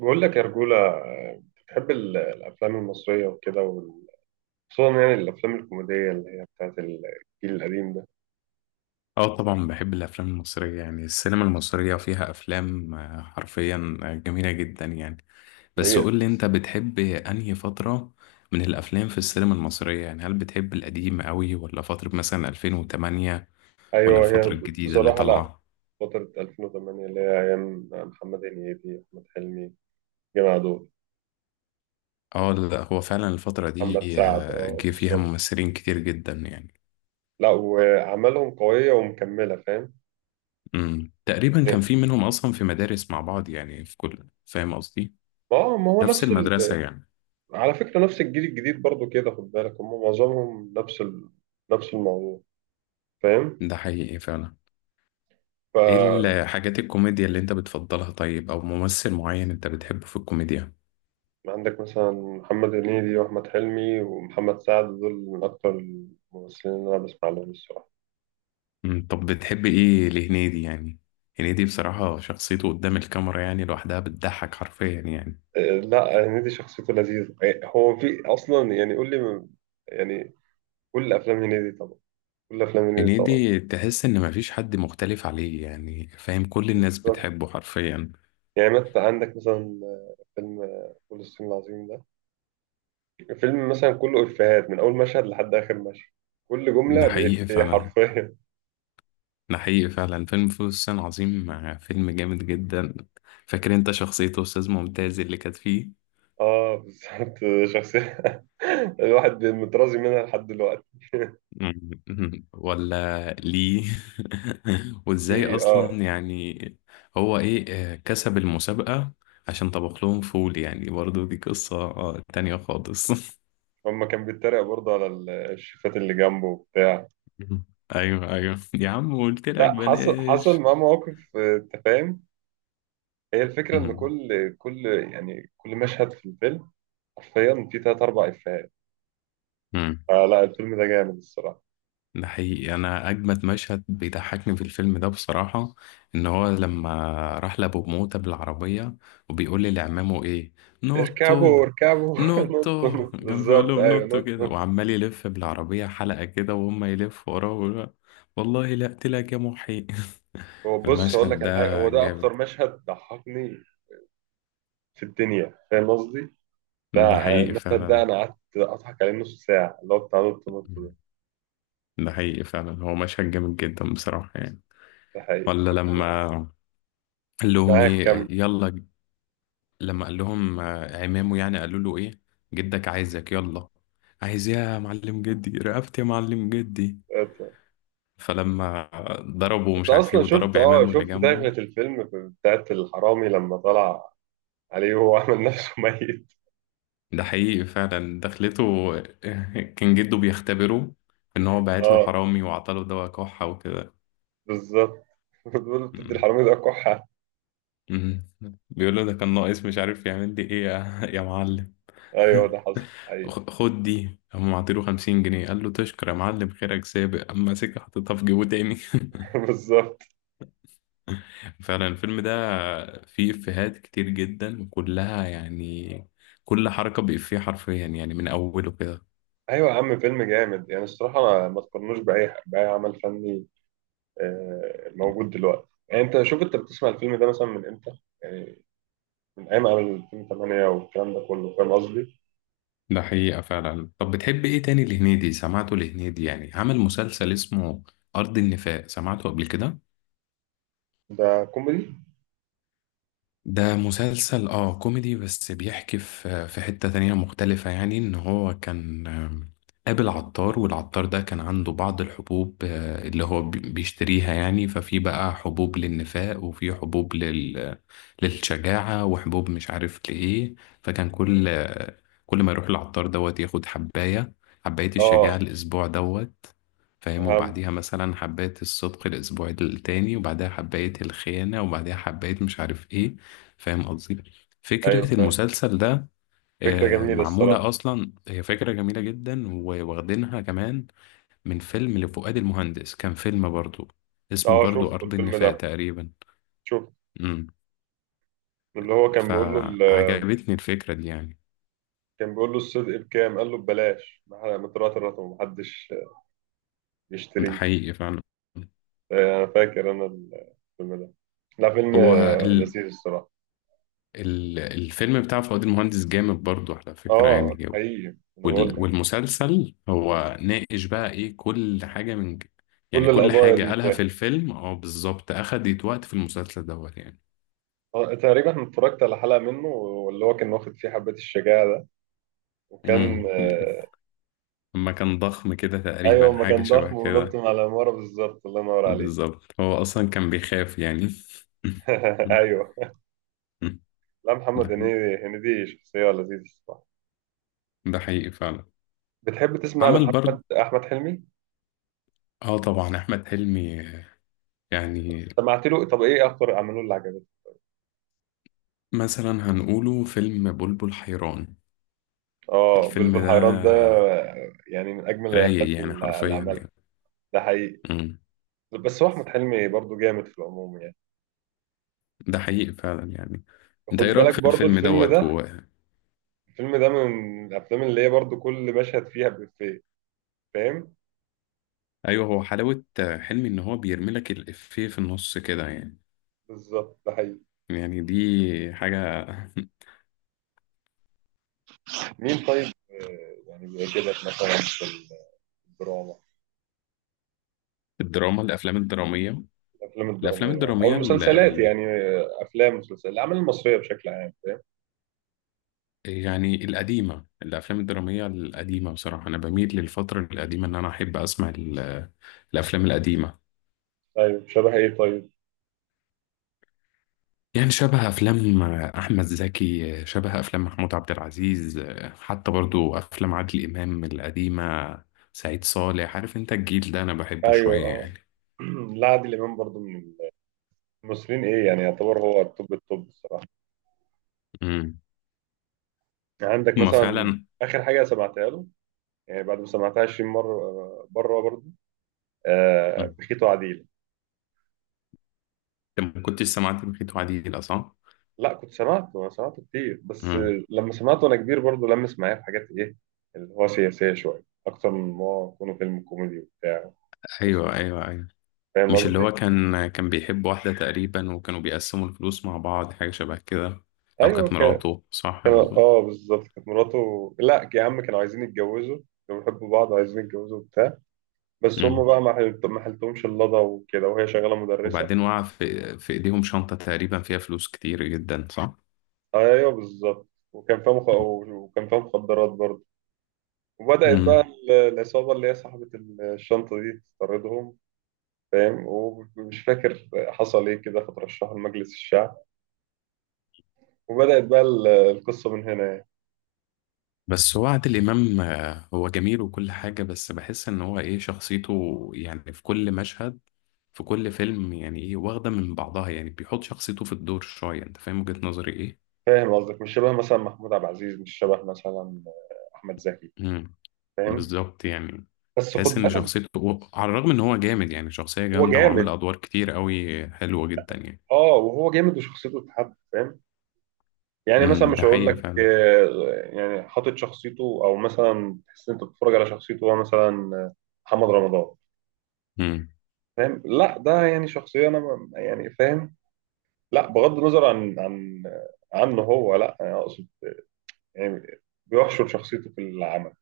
بقول لك يا رجولة، بتحب الأفلام المصرية وكده خصوصا يعني الأفلام الكوميدية اللي هي بتاعت الجيل القديم ده. اه، طبعا بحب الافلام المصريه. يعني السينما المصريه فيها افلام حرفيا جميله جدا يعني. بس هي قول لي انت بتحب انهي فتره من الافلام في السينما المصريه؟ يعني هل بتحب القديم قوي، ولا فتره مثلا 2008، ولا أيوه، هي الفتره الجديده اللي بصراحة لأ، طالعه؟ فترة 2008 اللي هي أيام محمد هنيدي، أحمد حلمي، جماعة عدول، اه، لا هو فعلا الفتره دي محمد سعد. أه جه فيها بالظبط، ممثلين كتير جدا يعني. لأ وأعمالهم قوية ومكملة، فاهم؟ تقريبا كان إيه. في منهم اصلا في مدارس مع بعض، يعني في كل، فاهم قصدي. ما هو نفس نفس المدرسه يعني. على فكرة نفس الجيل الجديد برضو كده، خد بالك هم معظمهم نفس نفس الموضوع، فاهم. ده حقيقي فعلا. ايه ف الحاجات الكوميديا اللي انت بتفضلها، طيب؟ او ممثل معين انت بتحبه في الكوميديا؟ عندك مثلا محمد هنيدي وأحمد حلمي ومحمد سعد، دول من أكتر الممثلين اللي أنا بسمع لهم الصراحة. طب بتحب ايه لهنيدي يعني؟ هنيدي بصراحة شخصيته قدام الكاميرا، يعني لوحدها بتضحك حرفيا يعني. إيه، لا هنيدي شخصيته لذيذة. إيه، هو في أصلا، يعني قول لي يعني. كل أفلام هنيدي طبعا كل أفلام هنيدي طبعا. هنيدي تحس ان مفيش حد مختلف عليه، يعني فاهم، كل الناس بالظبط. بتحبه حرفيا. يعني مثلا عندك مثلا فيلم فول الصين العظيم ده، الفيلم مثلا كله إفيهات من أول مشهد لحد آخر مشهد، كل جملة ده حقيقي بإفيه فعلا. حرفيا. ده حقيقي فعلا، فيلم فول الصين العظيم فيلم جامد جدا. فاكر انت شخصية استاذ ممتاز اللي كانت فيه؟ اه بالظبط، شخصية الواحد مترازي منها لحد دلوقتي. مم. ولا ليه؟ وازاي ليه؟ اصلا اه، يعني؟ هو ايه؟ كسب المسابقة. عشان طبخ لهم فول، يعني برضو دي قصة تانية خالص. هما كان بيتريق برضه على الشيفات اللي جنبه وبتاع. مم. ايوه ايوه يا عم، قلت لك لا، حصل بلاش. معاه مواقف، انت فاهم. هي الفكرة ان مم. كل يعني كل مشهد في الفيلم حرفيا فيه تلات أربع إفيهات. مم. فلا، الفيلم ده جامد الصراحة. ده حقيقي، انا اجمد مشهد بيضحكني في الفيلم ده بصراحه، ان هو لما راح لابو موته بالعربيه وبيقول لي لعمامه ايه، اركبوا نوتو. اركبوا نطوا نوتو نطوا. كان بيقول بالظبط لهم أيوه، نوتو نطوا. كده، وعمال يلف بالعربيه حلقه كده، وهم يلفوا وراه ويقولوا له، والله لا اقتلك يا محي. هو بص، هقول المشهد لك على حاجة، هو ده ده أكتر جامد. مشهد ضحكني في الدنيا، فاهم قصدي؟ ده، ده حقيقي المشهد ده فعلا. أنا قعدت أضحك عليه نص ساعة، اللي هو بتاع نط نط ده. ده حقيقي فعلا، هو مشهد جامد جدا بصراحه يعني. ده حقيقي. ولا لما قال لهم معاك. ايه، يلا؟ لما قال لهم عمامه، يعني قالوا له ايه؟ جدك عايزك، يلا. عايز إيه يا معلم؟ جدي رقبتي يا معلم، جدي. كمل. فلما ضربه انت مش عارف ايه، اصلا شفت، وضرب اه عمامه اللي شفت دخلة جنبه. الفيلم بتاعت الحرامي لما طلع عليه وهو عمل نفسه ميت. ده حقيقي فعلا دخلته. كان جده بيختبره، ان هو بعت له اه حرامي وعطاله دواء كحة وكده. بالظبط، بتقول له بتدي مم. الحرامي ده كحة. مم. بيقول له ده كان ناقص، مش عارف يعمل لي ايه يا معلم. ايوه، ده حصل حقيقي. خد دي، هم عطيله خمسين جنيه. قال له تشكر يا معلم، خيرك سابق. اما سكة حطيتها في جيبه تاني. بالظبط. فعلا الفيلم ده فيه إفيهات كتير جدا وكلها، يعني كل حركة بإفيه حرفيا يعني، من أوله كده. ايوه يا عم، فيلم جامد يعني الصراحة، ما تقارنوش بأي عمل فني موجود دلوقتي. يعني انت شوف، انت بتسمع الفيلم ده مثلا من امتى؟ يعني من ايام عمل 2008 والكلام ده كله، فاهم قصدي. ده حقيقة فعلا. طب بتحب إيه تاني لهنيدي؟ سمعته لهنيدي، يعني عمل مسلسل اسمه أرض النفاق. سمعته قبل كده؟ ده كوميدي؟ ده مسلسل اه كوميدي، بس بيحكي في حتة تانية مختلفة. يعني ان هو كان قابل عطار، والعطار ده كان عنده بعض الحبوب اللي هو بيشتريها. يعني ففي بقى حبوب للنفاق، وفي حبوب للشجاعة، وحبوب مش عارف لإيه. فكان كل ما يروح العطار دوت ياخد حباية، حباية الشجاعة اه الأسبوع دوت، فاهم. فاهم. وبعديها مثلا حباية الصدق الأسبوع التاني، وبعدها حباية الخيانة، وبعدها حباية مش عارف إيه. فاهم قصدي. ايوه فكرة فاهم. المسلسل ده فكرة جميلة معمولة الصراحة. أصلا، هي فكرة جميلة جدا، وواخدينها كمان من فيلم لفؤاد المهندس. كان فيلم برضو اسمه اه شوف برضو أرض الفيلم النفاق ده، تقريبا. شوف امم اللي هو كان بيقول له فعجبتني الفكرة دي يعني. كان بيقول له الصدق بكام، قال له ببلاش، مترات الرقم محدش ده يشتريه. حقيقي فعلا. انا فاكر انا الفيلم ده، لا فيلم هو ال... لذيذ الصراحه. الفيلم بتاع فؤاد المهندس جامد برضو على فكرة اه يعني. حقيقي. انا بقول لك والمسلسل هو ناقش بقى ايه كل حاجة من يعني كل كل القضايا حاجة دي، قالها فاهم. في الفيلم، اه بالظبط، أخدت وقت في المسلسل دوت يعني. تقريبا أنا اتفرجت على حلقه منه، واللي هو كان واخد فيه حبه الشجاعه ده، وكان امم لما كان ضخم كده تقريبا، ايوه، ما حاجة كان شبه ضخم ونط كده. من على العماره، بالظبط الله ينور عليه. بالظبط، هو أصلا كان بيخاف يعني. ايوه. لا ده محمد حقيقي. هنيدي، هنيدي شخصيه لذيذه الصراحه. ده حقيقي فعلا. بتحب تسمع عمل برضه. لمحمد احمد حلمي؟ اه طبعا أحمد حلمي يعني. سمعت له؟ طب ايه اكتر اعماله اللي عجبتك؟ مثلا هنقوله فيلم بلبل حيران. اه الفيلم بلبل ده حيران ده يعني من اجمل الافلام رايق يعني، اللي حرفيا عملها. يعني. ده حقيقي. مم. بس هو احمد حلمي برضو جامد في العموم يعني. ده حقيقي فعلا يعني. انت خد ايه رايك بالك في برضو الفيلم الفيلم دوت ده، هو؟ الفيلم ده من الافلام اللي هي برضو كل مشهد فيها بإفيه، فاهم. ايوه، هو حلاوه حلمي ان هو بيرملك الافيه في النص كده يعني. بالظبط، ده حقيقي. يعني دي حاجه. مين طيب؟ يعني بيعجبك مثلا في الدراما، الدراما، الافلام الدراميه. الافلام الافلام الدراميه او الدراميه ال... المسلسلات ال... يعني، افلام مسلسلات الاعمال المصريه بشكل عام. يعني القديمه، الافلام الدراميه القديمه بصراحه. انا بميل للفتره القديمه، ان انا احب اسمع الافلام القديمه. طيب شبه ايه طيب؟ يعني شبه افلام احمد زكي، شبه افلام محمود عبد العزيز، حتى برضو افلام عادل امام القديمه، سعيد صالح. عارف انت الجيل ده انا بحبه ايوه شويه اه. يعني. لا عادل امام برضو من مصريين ايه يعني، يعتبر هو التوب التوب الصراحه. امم يعني عندك هما مثلا فعلا. اخر حاجه سمعتها له، يعني بعد ما سمعتها 20 مره، بره برضه، آه مم. بخيت وعديل. انت ما كنتش سمعت بخيت وعديلة صح؟ لا كنت سمعته، انا سمعته كتير، بس امم لما سمعته وانا كبير برضه لمس معايا في حاجات ايه، اللي هو سياسيه شويه اكتر من ما هو يكون فيلم كوميدي وبتاع، بس. ايوه ايوه ايوه. فاهم مش اللي قصدي؟ هو كان بيحب واحده تقريبا، وكانوا بيقسموا الفلوس مع بعض، حاجه شبه كده. او ايوه كانت كان. مراته صح كان برضو؟ اه بالظبط، كانت مراته. لا يا عم، كانوا عايزين يتجوزوا، كانوا بيحبوا بعض وعايزين يتجوزوا وبتاع، بس هم امم بقى ما حلتهمش اللضا وكده، وهي شغاله مدرسه. وبعدين وقع في ايديهم شنطه تقريبا فيها فلوس كتير جدا صح؟ ايوه بالظبط، وكان فيها وكان فيها مخدرات برضه، وبدأت بقى مم. العصابة اللي هي صاحبة الشنطة دي تطاردهم، فاهم. ومش فاكر حصل ايه كده، فترشحوا لمجلس الشعب، وبدأت بقى القصة من هنا يعني. بس هو عادل إمام هو جميل وكل حاجة، بس بحس إن هو إيه شخصيته يعني، في كل مشهد في كل فيلم يعني إيه، واخدة من بعضها، يعني بيحط شخصيته في الدور شوية. أنت فاهم وجهة نظري إيه؟ فاهم قصدك، مش شبه مثلا محمود عبد العزيز، مش شبه مثلا أحمد زكي، امم فاهم. بالظبط يعني. بس خد تحس إن بالك، شخصيته على الرغم إن هو جامد، يعني شخصية هو جامدة وعمل جامد. أدوار كتير قوي حلوة جدا يعني. اه وهو جامد، وشخصيته اتحب، فاهم. يعني مثلا مش ده هقول حقيقة لك، فعلا. يعني حاطط شخصيته، او مثلا تحس إن انت بتتفرج على شخصيته هو، مثلا محمد رمضان، فاهم. لا ده يعني شخصيه انا يعني فاهم. لا بغض النظر عن عنه هو، لا انا اقصد يعني بيحشر شخصيته في العمل،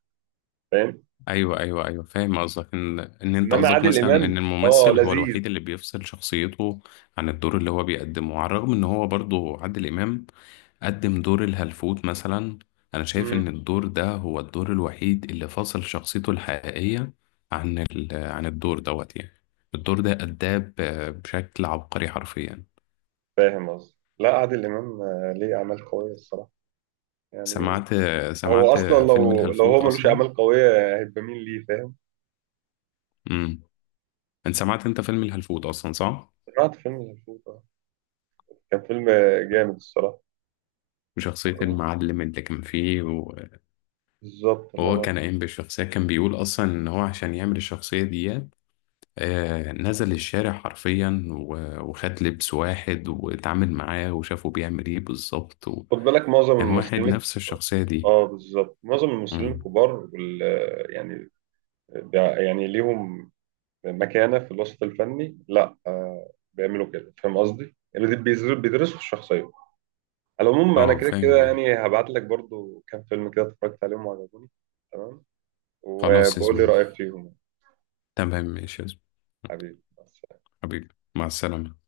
فاهم. ايوه ايوه ايوه، فاهم قصدك ان انت انما قصدك عادل مثلا ان امام اه الممثل هو لذيذ. الوحيد اللي بيفصل شخصيته عن الدور اللي هو بيقدمه، على الرغم ان هو برضو عادل امام قدم دور الهلفوت مثلا. انا شايف مم. ان الدور ده هو الدور الوحيد اللي فصل شخصيته الحقيقيه عن عن الدور دوت يعني. الدور ده اداه بشكل عبقري حرفيا. فاهم قصدي. لا عادل امام ليه اعمال قويه الصراحه، يعني سمعت هو سمعت اصلا فيلم لو هو الهلفوت ملوش اصلا. اعمال قويه هيبقى مين ليه، فاهم. امم انت سمعت انت فيلم الهلفوت اصلا صح؟ سمعت فيلم الفوت، كان فيلم جامد الصراحة. وشخصية المعلم اللي كان فيه، بالظبط، اللي وهو أنا. كان قايم بالشخصية، كان بيقول أصلا إن هو عشان يعمل الشخصية دي نزل الشارع حرفيا، وخد لبس واحد واتعامل معاه وشافه بيعمل إيه بالظبط، خد وكان بالك معظم واحد الممثلين، نفس الشخصية دي. اه بالظبط، معظم الممثلين مم. الكبار يعني بيع- يعني ليهم مكانة في الوسط الفني، لا آه بيعملوا كده، فاهم قصدي؟ يعني دي بيدرسوا الشخصية. على العموم أنا اه كده فاهم كده قصدك. يعني هبعت لك برضو كام فيلم كده اتفرجت عليهم وعجبوني، تمام؟ خلاص يا وبقول لي زميلي. رأيك فيهم. تمام ماشي يا زميلي. حبيبي. حبيبي، مع السلامة.